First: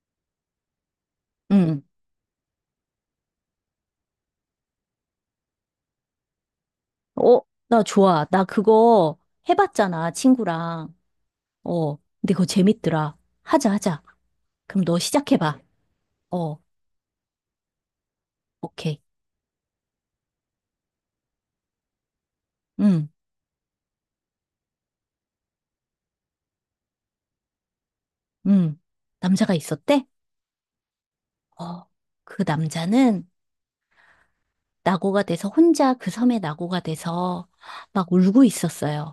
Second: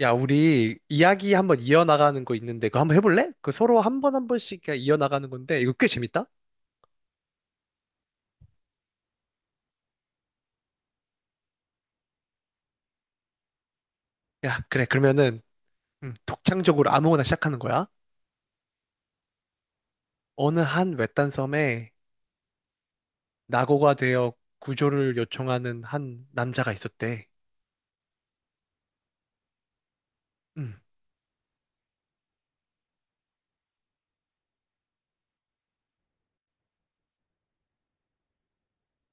야, 우리 이야기 한번 응. 이어나가는 거 있는데 그거 한번 해볼래? 그 서로 한번 한 번씩 그냥 이어나가는 건데 이거 꽤 재밌다? 어, 나 좋아. 나 그거 해봤잖아, 친구랑. 어, 근데 그거 재밌더라. 하자, 하자. 야, 그래. 그럼 너 그러면은 시작해봐. 어, 독창적으로 아무거나 시작하는 거야. 오케이. 어느 한 외딴 섬에 응, 낙오가 되어 구조를 요청하는 한 남자가 있었대. 응. 남자가 있었대? 음, 어, 그 남자는 낙오가 돼서 혼자 그 섬에 낙오가 돼서 막 울고 있었어요.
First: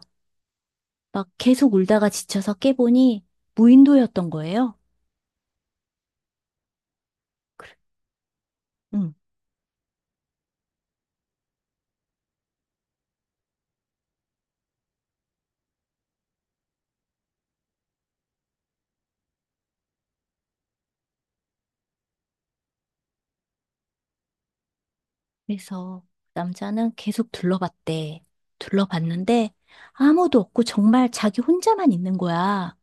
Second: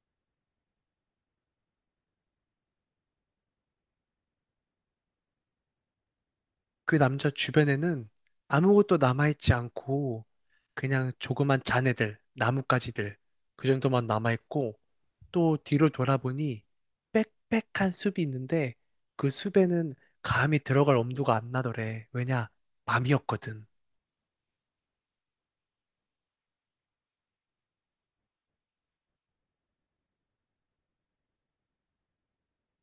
막 계속 울다가 지쳐서 깨보니 무인도였던 거예요. 그 남자 주변에는 아무것도 응. 남아있지 않고 그냥 조그만 잔해들, 나뭇가지들 그 정도만 남아있고 또 뒤로 돌아보니 빽빽한 숲이 있는데 그 숲에는 감히 들어갈 엄두가 안 나더래. 왜냐? 밤이었거든. 그래서 남자는 계속 둘러봤대. 둘러봤는데 아무도 없고 정말 자기 혼자만 있는 거야.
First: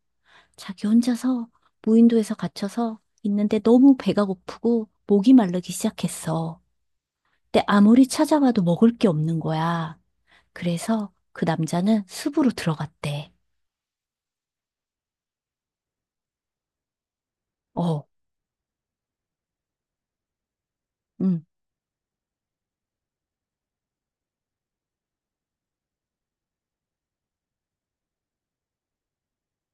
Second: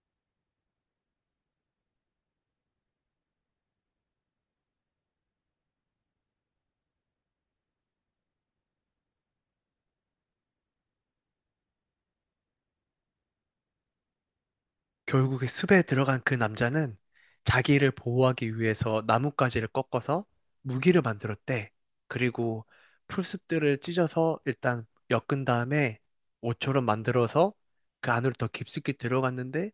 자기 혼자서 무인도에서 갇혀서 있는데 너무 배가 고프고 목이 마르기 시작했어. 근데 아무리 찾아봐도 먹을 게 없는 거야. 그래서 그 남자는 숲으로 들어갔대. 결국에 숲에 들어간 그 남자는 자기를 어, 보호하기 위해서 나뭇가지를 꺾어서 무기를 응, 만들었대. 그리고 풀숲들을 찢어서 일단 엮은 다음에 옷처럼 만들어서 그 안으로 더 깊숙이 들어갔는데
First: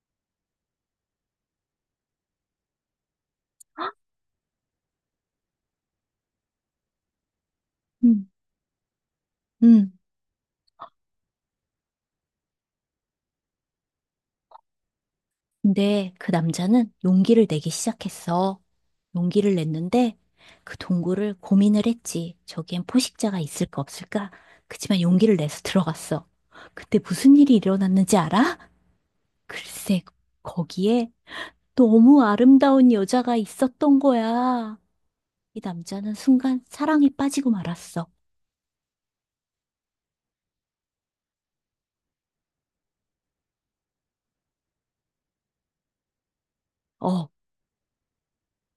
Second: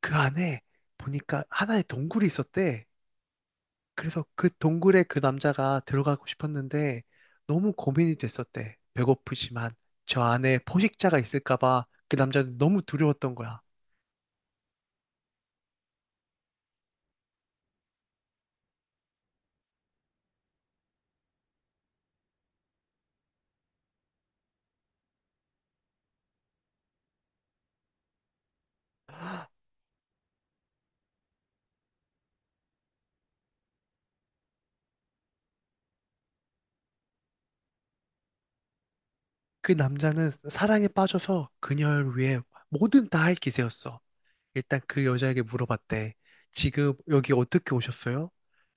그 안에 보니까 하나의 동굴이 있었대. 그래서 그 동굴에 그 남자가 들어가고 싶었는데 너무 고민이 응, 됐었대. 배고프지만 응. 저 안에 포식자가 있을까 봐 그 남자는 너무 두려웠던 거야. 근데 그 남자는 용기를 내기 시작했어. 용기를 냈는데 그 동굴을 고민을 했지. 저기엔 포식자가 있을까 없을까? 그치만 용기를 내서 들어갔어. 그때 무슨 일이 일어났는지 알아? 글쎄, 거기에 너무 아름다운 여자가 있었던 거야. 이 남자는 순간 사랑에 빠지고 말았어. 그 남자는 사랑에 빠져서 그녀를 위해 뭐든 다 할 기세였어. 일단 그 여자에게 물어봤대. 지금 어, 여기 어떻게 오셨어요?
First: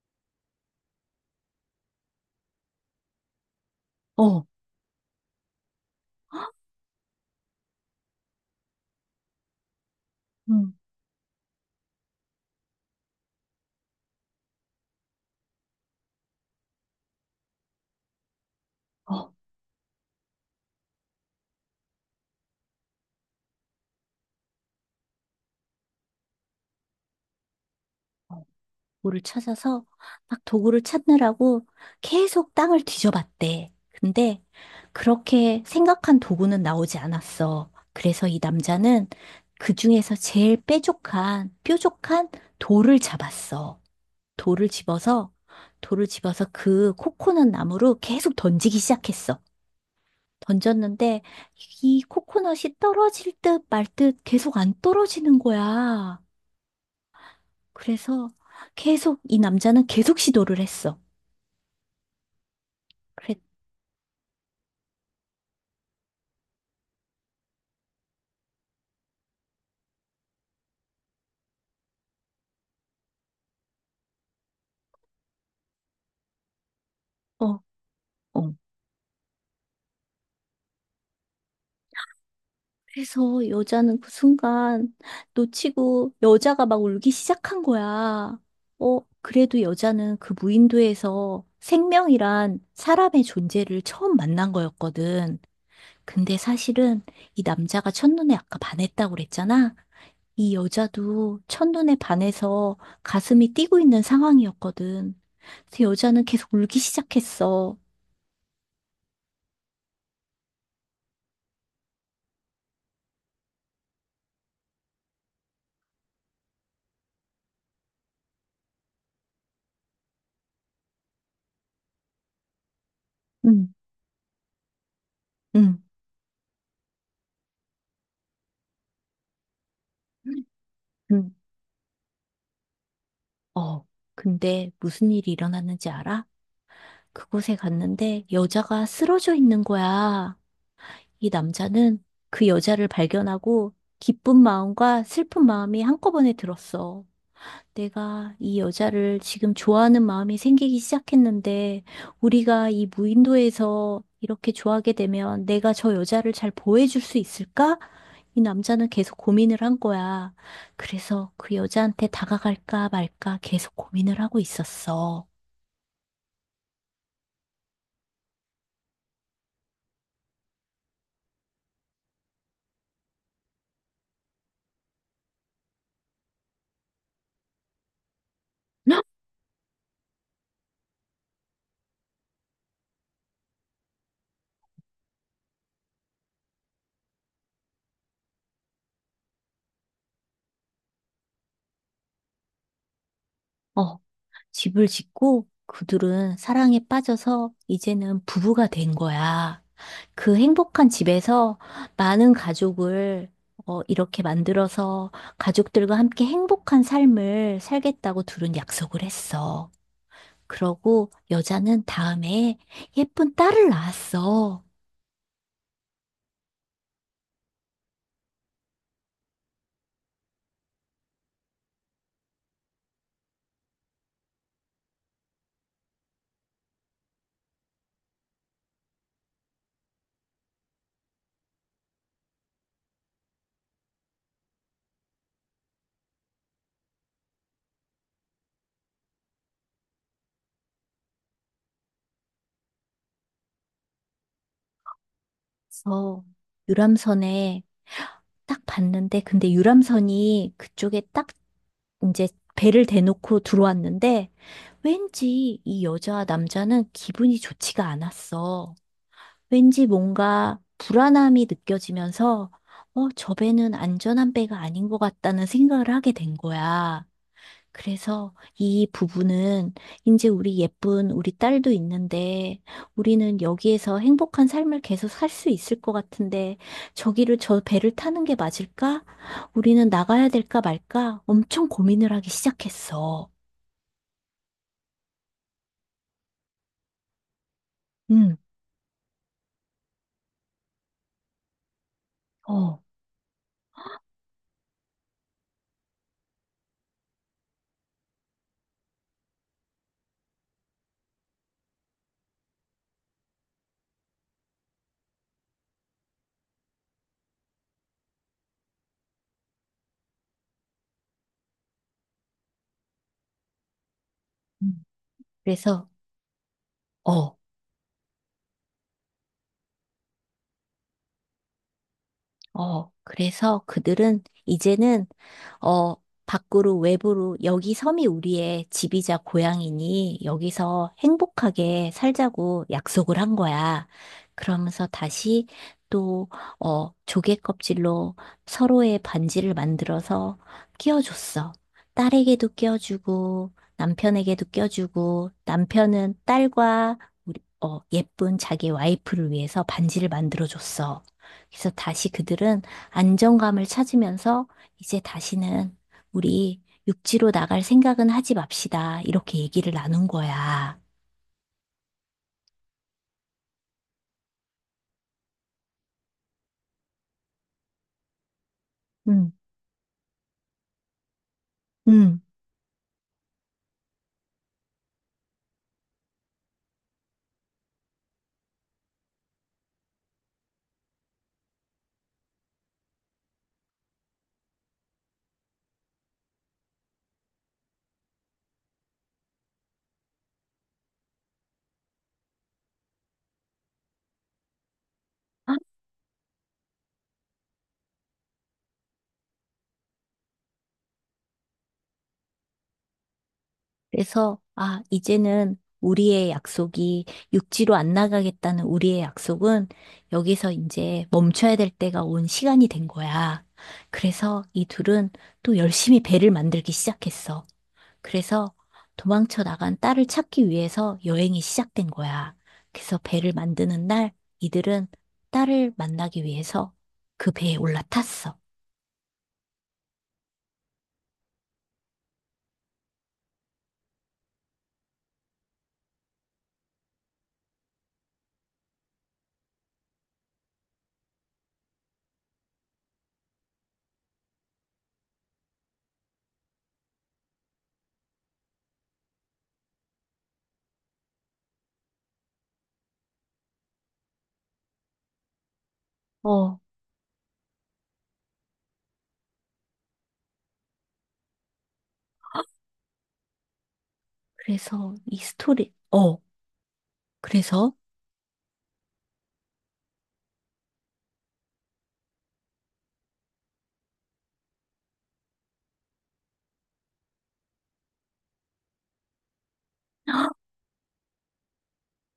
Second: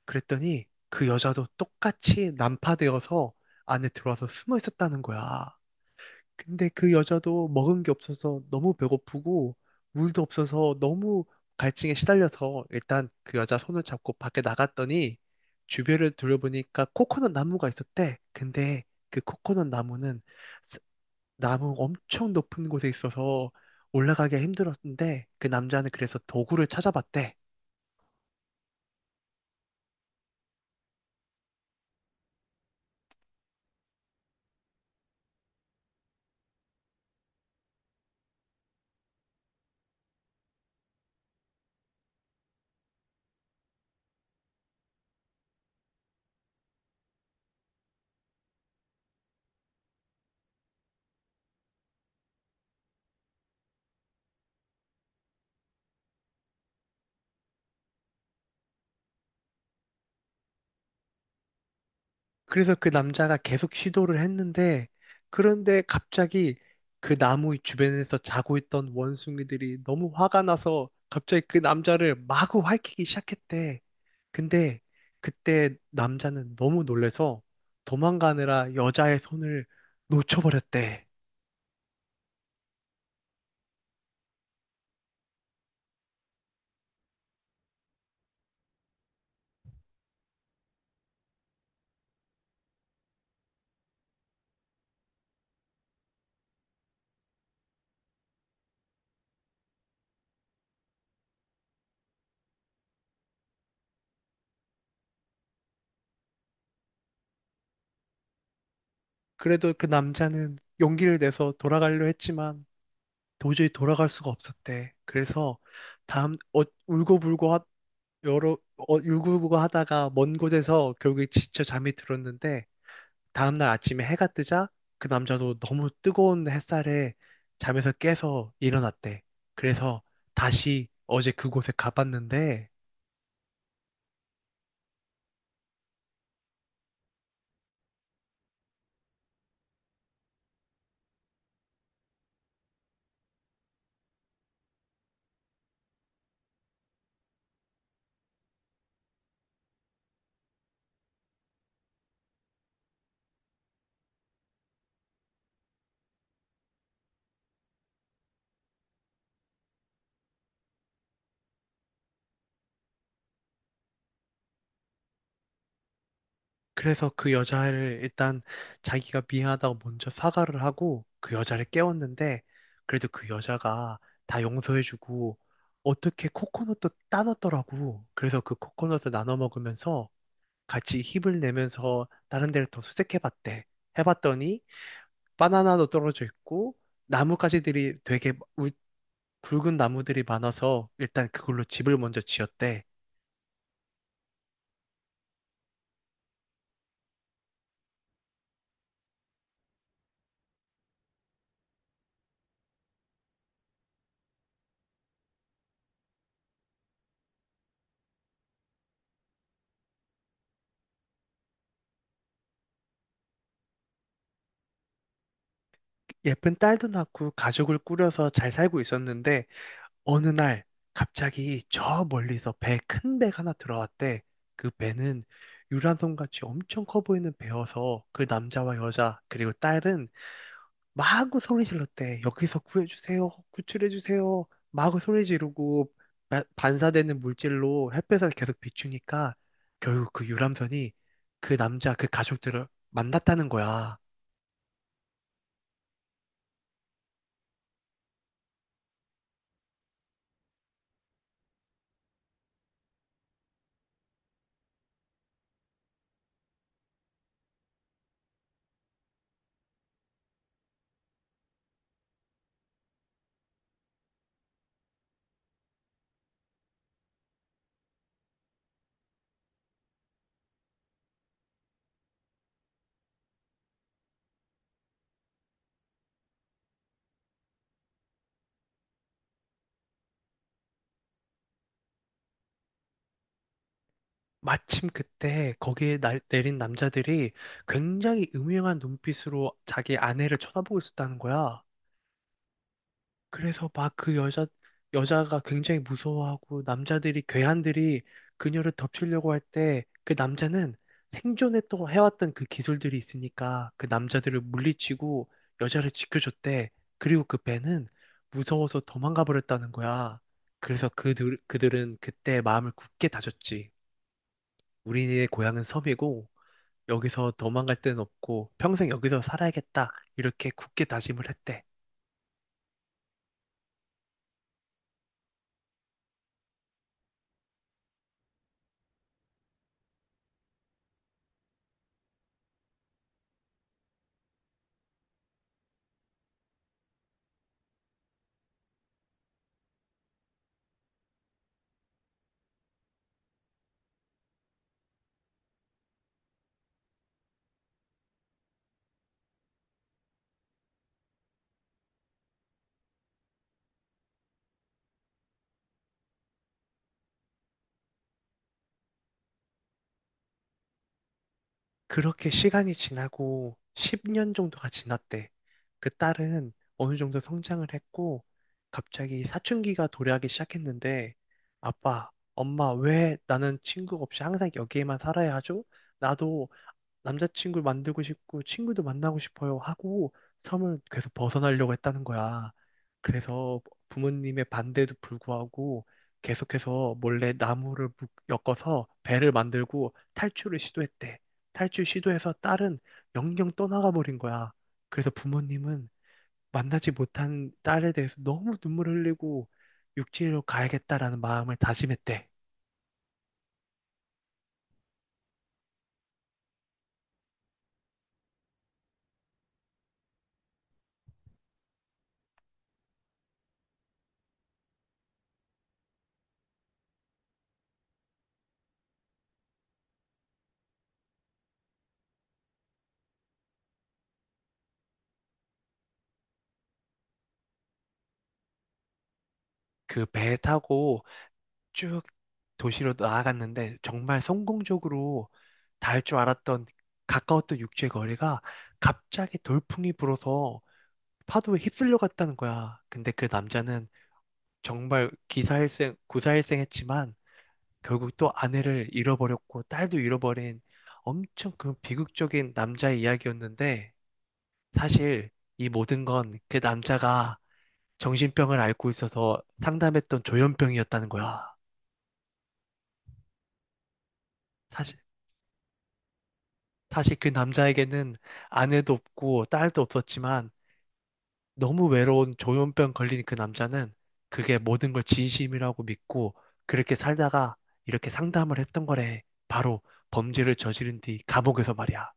그랬더니 그 여자도 똑같이 난파되어서 안에 들어와서 어, 숨어 있었다는 거야. 근데 그 여자도 먹은 게 없어서 너무 배고프고 물도 응, 없어서 너무 갈증에 시달려서 일단 그 여자 손을 잡고 밖에 나갔더니 주변을 둘러보니까 코코넛 나무가 있었대. 근데 그 어. 코코넛 나무는 나무 엄청 높은 곳에 있어서 올라가기가 힘들었는데 그 남자는 그래서 도구를 찾아봤대. 어. 도구를 찾아서 막 도구를 찾느라고 계속 땅을 뒤져봤대. 근데 그렇게 생각한 도구는 나오지 않았어. 그래서 이 남자는 그 중에서 제일 뾰족한 돌을 잡았어. 돌을 집어서, 돌을 집어서 그 코코넛 나무로 계속 던지기 시작했어. 던졌는데 이 코코넛이 떨어질 듯 말듯 계속 안 떨어지는 거야. 그래서 계속 이 남자는 계속 시도를 했어. 그래서 그 남자가 그랬, 계속 시도를 했는데 그런데 갑자기 그 나무 주변에서 자고 있던 원숭이들이 너무 화가 나서 갑자기 그 남자를 마구 핥기 시작했대. 근데 그때 남자는 너무 놀래서 어, 어. 도망가느라 여자의 손을 놓쳐버렸대. 그래서 여자는 그 순간 놓치고 여자가 막 울기 시작한 거야. 어, 그래도 여자는 그 무인도에서 생명이란 사람의 존재를 처음 만난 거였거든. 근데 사실은 이 남자가 첫눈에 아까 반했다고 그랬잖아. 이 여자도 첫눈에 반해서 가슴이 뛰고 있는 상황이었거든. 그래서 여자는 계속 울기 시작했어. 그래도 그 남자는 용기를 내서 돌아가려 했지만 도저히 돌아갈 수가 없었대. 그래서 다음 어, 울고불고 하, 여러 울고불고 하다가 먼 곳에서 결국에 지쳐 잠이 들었는데 응, 다음날 아침에 해가 뜨자 그 남자도 응. 너무 뜨거운 햇살에 잠에서 깨서 일어났대. 그래서 다시 어제 응. 그곳에 가봤는데, 어, 근데 무슨 일이 일어났는지 알아? 그곳에 갔는데 여자가 쓰러져 있는 거야. 이 남자는 그 여자를 발견하고 기쁜 마음과 슬픈 마음이 한꺼번에 들었어. 내가 이 여자를 지금 좋아하는 마음이 생기기 시작했는데 우리가 이 무인도에서 이렇게 좋아하게 되면 내가 저 여자를 잘 보호해줄 수 있을까? 이 남자는 계속 고민을 한 거야. 그래서 그 여자한테 다가갈까 말까 계속 고민을 하고 있었어. 그래서 그 여자를 일단 자기가 미안하다고 먼저 사과를 하고 그 여자를 깨웠는데, 그래도 그 여자가 다 용서해주고 어떻게 코코넛도 따놨더라고. 그래서 그 코코넛을 나눠 먹으면서 같이 힘을 내면서 다른 데를 더 수색해봤대. 해봤더니 바나나도 떨어져 있고 나뭇가지들이 되게 우- 굵은 나무들이 많아서 일단 그걸로 집을 먼저 지었대. 어, 집을 짓고 그들은 사랑에 빠져서 이제는 부부가 된 거야. 그 행복한 집에서 많은 가족을 어, 이렇게 만들어서 가족들과 함께 행복한 삶을 살겠다고 둘은 약속을 했어. 그러고 여자는 다음에 예쁜 딸을 낳았어. 예쁜 딸도 낳고 가족을 꾸려서 잘 살고 있었는데 어느 날 갑자기 저 멀리서 배 큰 배가 하나 들어왔대. 그 배는 유람선같이 엄청 커 보이는 배여서 그 남자와 여자 그리고 딸은 마구 소리 질렀대. 여기서 구해주세요. 구출해주세요. 마구 소리 지르고 반사되는 물질로 햇볕을 계속 비추니까 결국 그 유람선이 그 남자 그 가족들을 만났다는 거야. 그래서 유람선에 딱 봤는데, 근데 유람선이 그쪽에 딱 이제 배를 대놓고 들어왔는데 왠지 이 여자와 남자는 기분이 좋지가 않았어. 왠지 뭔가 불안함이 느껴지면서 어, 저 배는 안전한 배가 아닌 것 같다는 생각을 하게 된 거야. 그래서 이 부부는 이제 우리 예쁜 우리 딸도 있는데 우리는 여기에서 행복한 삶을 계속 살 수 있을 것 같은데 저기를 저 배를 타는 게 맞을까? 우리는 나가야 될까 말까? 엄청 고민을 하기 시작했어. 마침 그때 거기에 내린 남자들이 굉장히 응, 음흉한 눈빛으로 자기 아내를 쳐다보고 있었다는 거야. 어. 그래서 여자가 굉장히 무서워하고 괴한들이 그녀를 덮치려고 할 때 그 남자는 해왔던 그 기술들이 있으니까 그 남자들을 물리치고 여자를 지켜줬대. 그리고 그 배는 무서워서 도망가 버렸다는 거야. 그래서 그들은 그때 마음을 굳게 다졌지. 음. 우리의 고향은 그래서 섬이고, 여기서 어. 도망갈 데는 없고 평생 여기서 살아야겠다. 이렇게 굳게 다짐을 했대. 어, 그래서 그들은 이제는, 어, 밖으로, 외부로, 여기 섬이 우리의 집이자 고향이니 여기서 행복하게 살자고 약속을 한 거야. 그러면서 다시 또, 어, 조개 껍질로 서로의 반지를 만들어서 끼워줬어. 딸에게도 끼워주고, 남편에게도 끼워주고, 남편은 딸과 우리- 어, 예쁜 자기 와이프를 위해서 반지를 만들어줬어. 그래서 다시 그들은 안정감을 찾으면서 이제 다시는 우리 육지로 나갈 생각은 하지 맙시다. 이렇게 얘기를 나눈 거야. 그렇게 시간이 지나고 10년 정도가 지났대. 그 딸은 어느 정도 성장을 했고 갑자기 음, 사춘기가 도래하기 시작했는데 아빠, 음, 엄마 왜 나는 친구 없이 항상 여기에만 살아야 하죠? 나도 남자친구를 만들고 싶고 친구도 만나고 싶어요 하고 섬을 계속 벗어나려고 했다는 거야. 그래서 부모님의 반대도 불구하고 계속해서 몰래 엮어서 배를 만들고 탈출을 시도했대. 탈출 시도해서 딸은 영영 떠나가 버린 거야. 그래서 부모님은 만나지 못한 딸에 대해서 너무 눈물 흘리고 육지로 가야겠다라는 마음을 다짐했대. 그래서, 아, 이제는 우리의 약속이 육지로 안 나가겠다는 우리의 약속은 여기서 이제 멈춰야 될 때가 온 시간이 된 거야. 그래서 이 둘은 또 열심히 배를 만들기 시작했어. 그래서 도망쳐 나간 딸을 찾기 위해서 여행이 시작된 거야. 그래서 배를 만드는 날 이들은 딸을 만나기 위해서 그 배에 올라탔어. 그 배 타고 쭉 도시로 나아갔는데 정말 성공적으로 닿을 줄 알았던 가까웠던 육지의 거리가 갑자기 돌풍이 불어서 파도에 휩쓸려 갔다는 거야. 근데 그 남자는 정말 기사일생, 구사일생했지만 결국 또 아내를 잃어버렸고 딸도 잃어버린 엄청 그 비극적인 남자의 이야기였는데 사실 이 모든 건 그 어. 남자가 정신병을 앓고 있어서 상담했던 조현병이었다는 거야. 그래서 사실, 이 스토리, 어. 사실 그 그래서 남자에게는 아내도 없고 딸도 없었지만 너무 외로운 조현병 걸린 그 남자는 그게 모든 걸 진심이라고 믿고 그렇게 살다가 이렇게 상담을 했던 거래. 바로 범죄를 저지른 뒤 감옥에서 말이야.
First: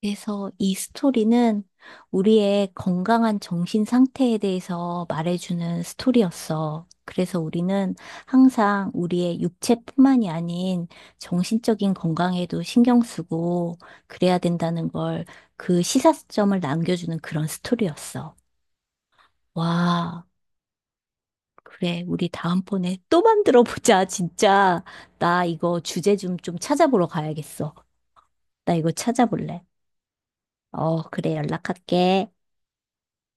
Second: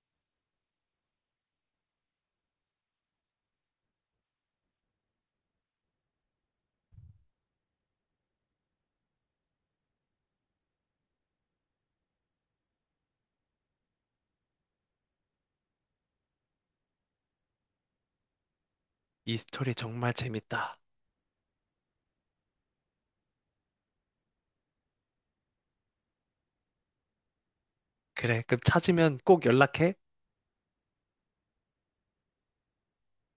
그래서 이 스토리는 우리의 건강한 정신 상태에 대해서 말해주는 스토리였어. 그래서 우리는 항상 우리의 육체뿐만이 아닌 정신적인 건강에도 신경 쓰고 그래야 된다는 걸 그 시사점을 남겨주는 그런 스토리였어. 이 스토리 정말 와, 재밌다. 그래. 우리 다음번에 또 만들어 보자, 진짜. 나 이거 주제 좀, 찾아보러 가야겠어. 그래, 그럼 나 이거 찾으면 꼭 찾아볼래. 연락해. 어, 그래. 연락할게.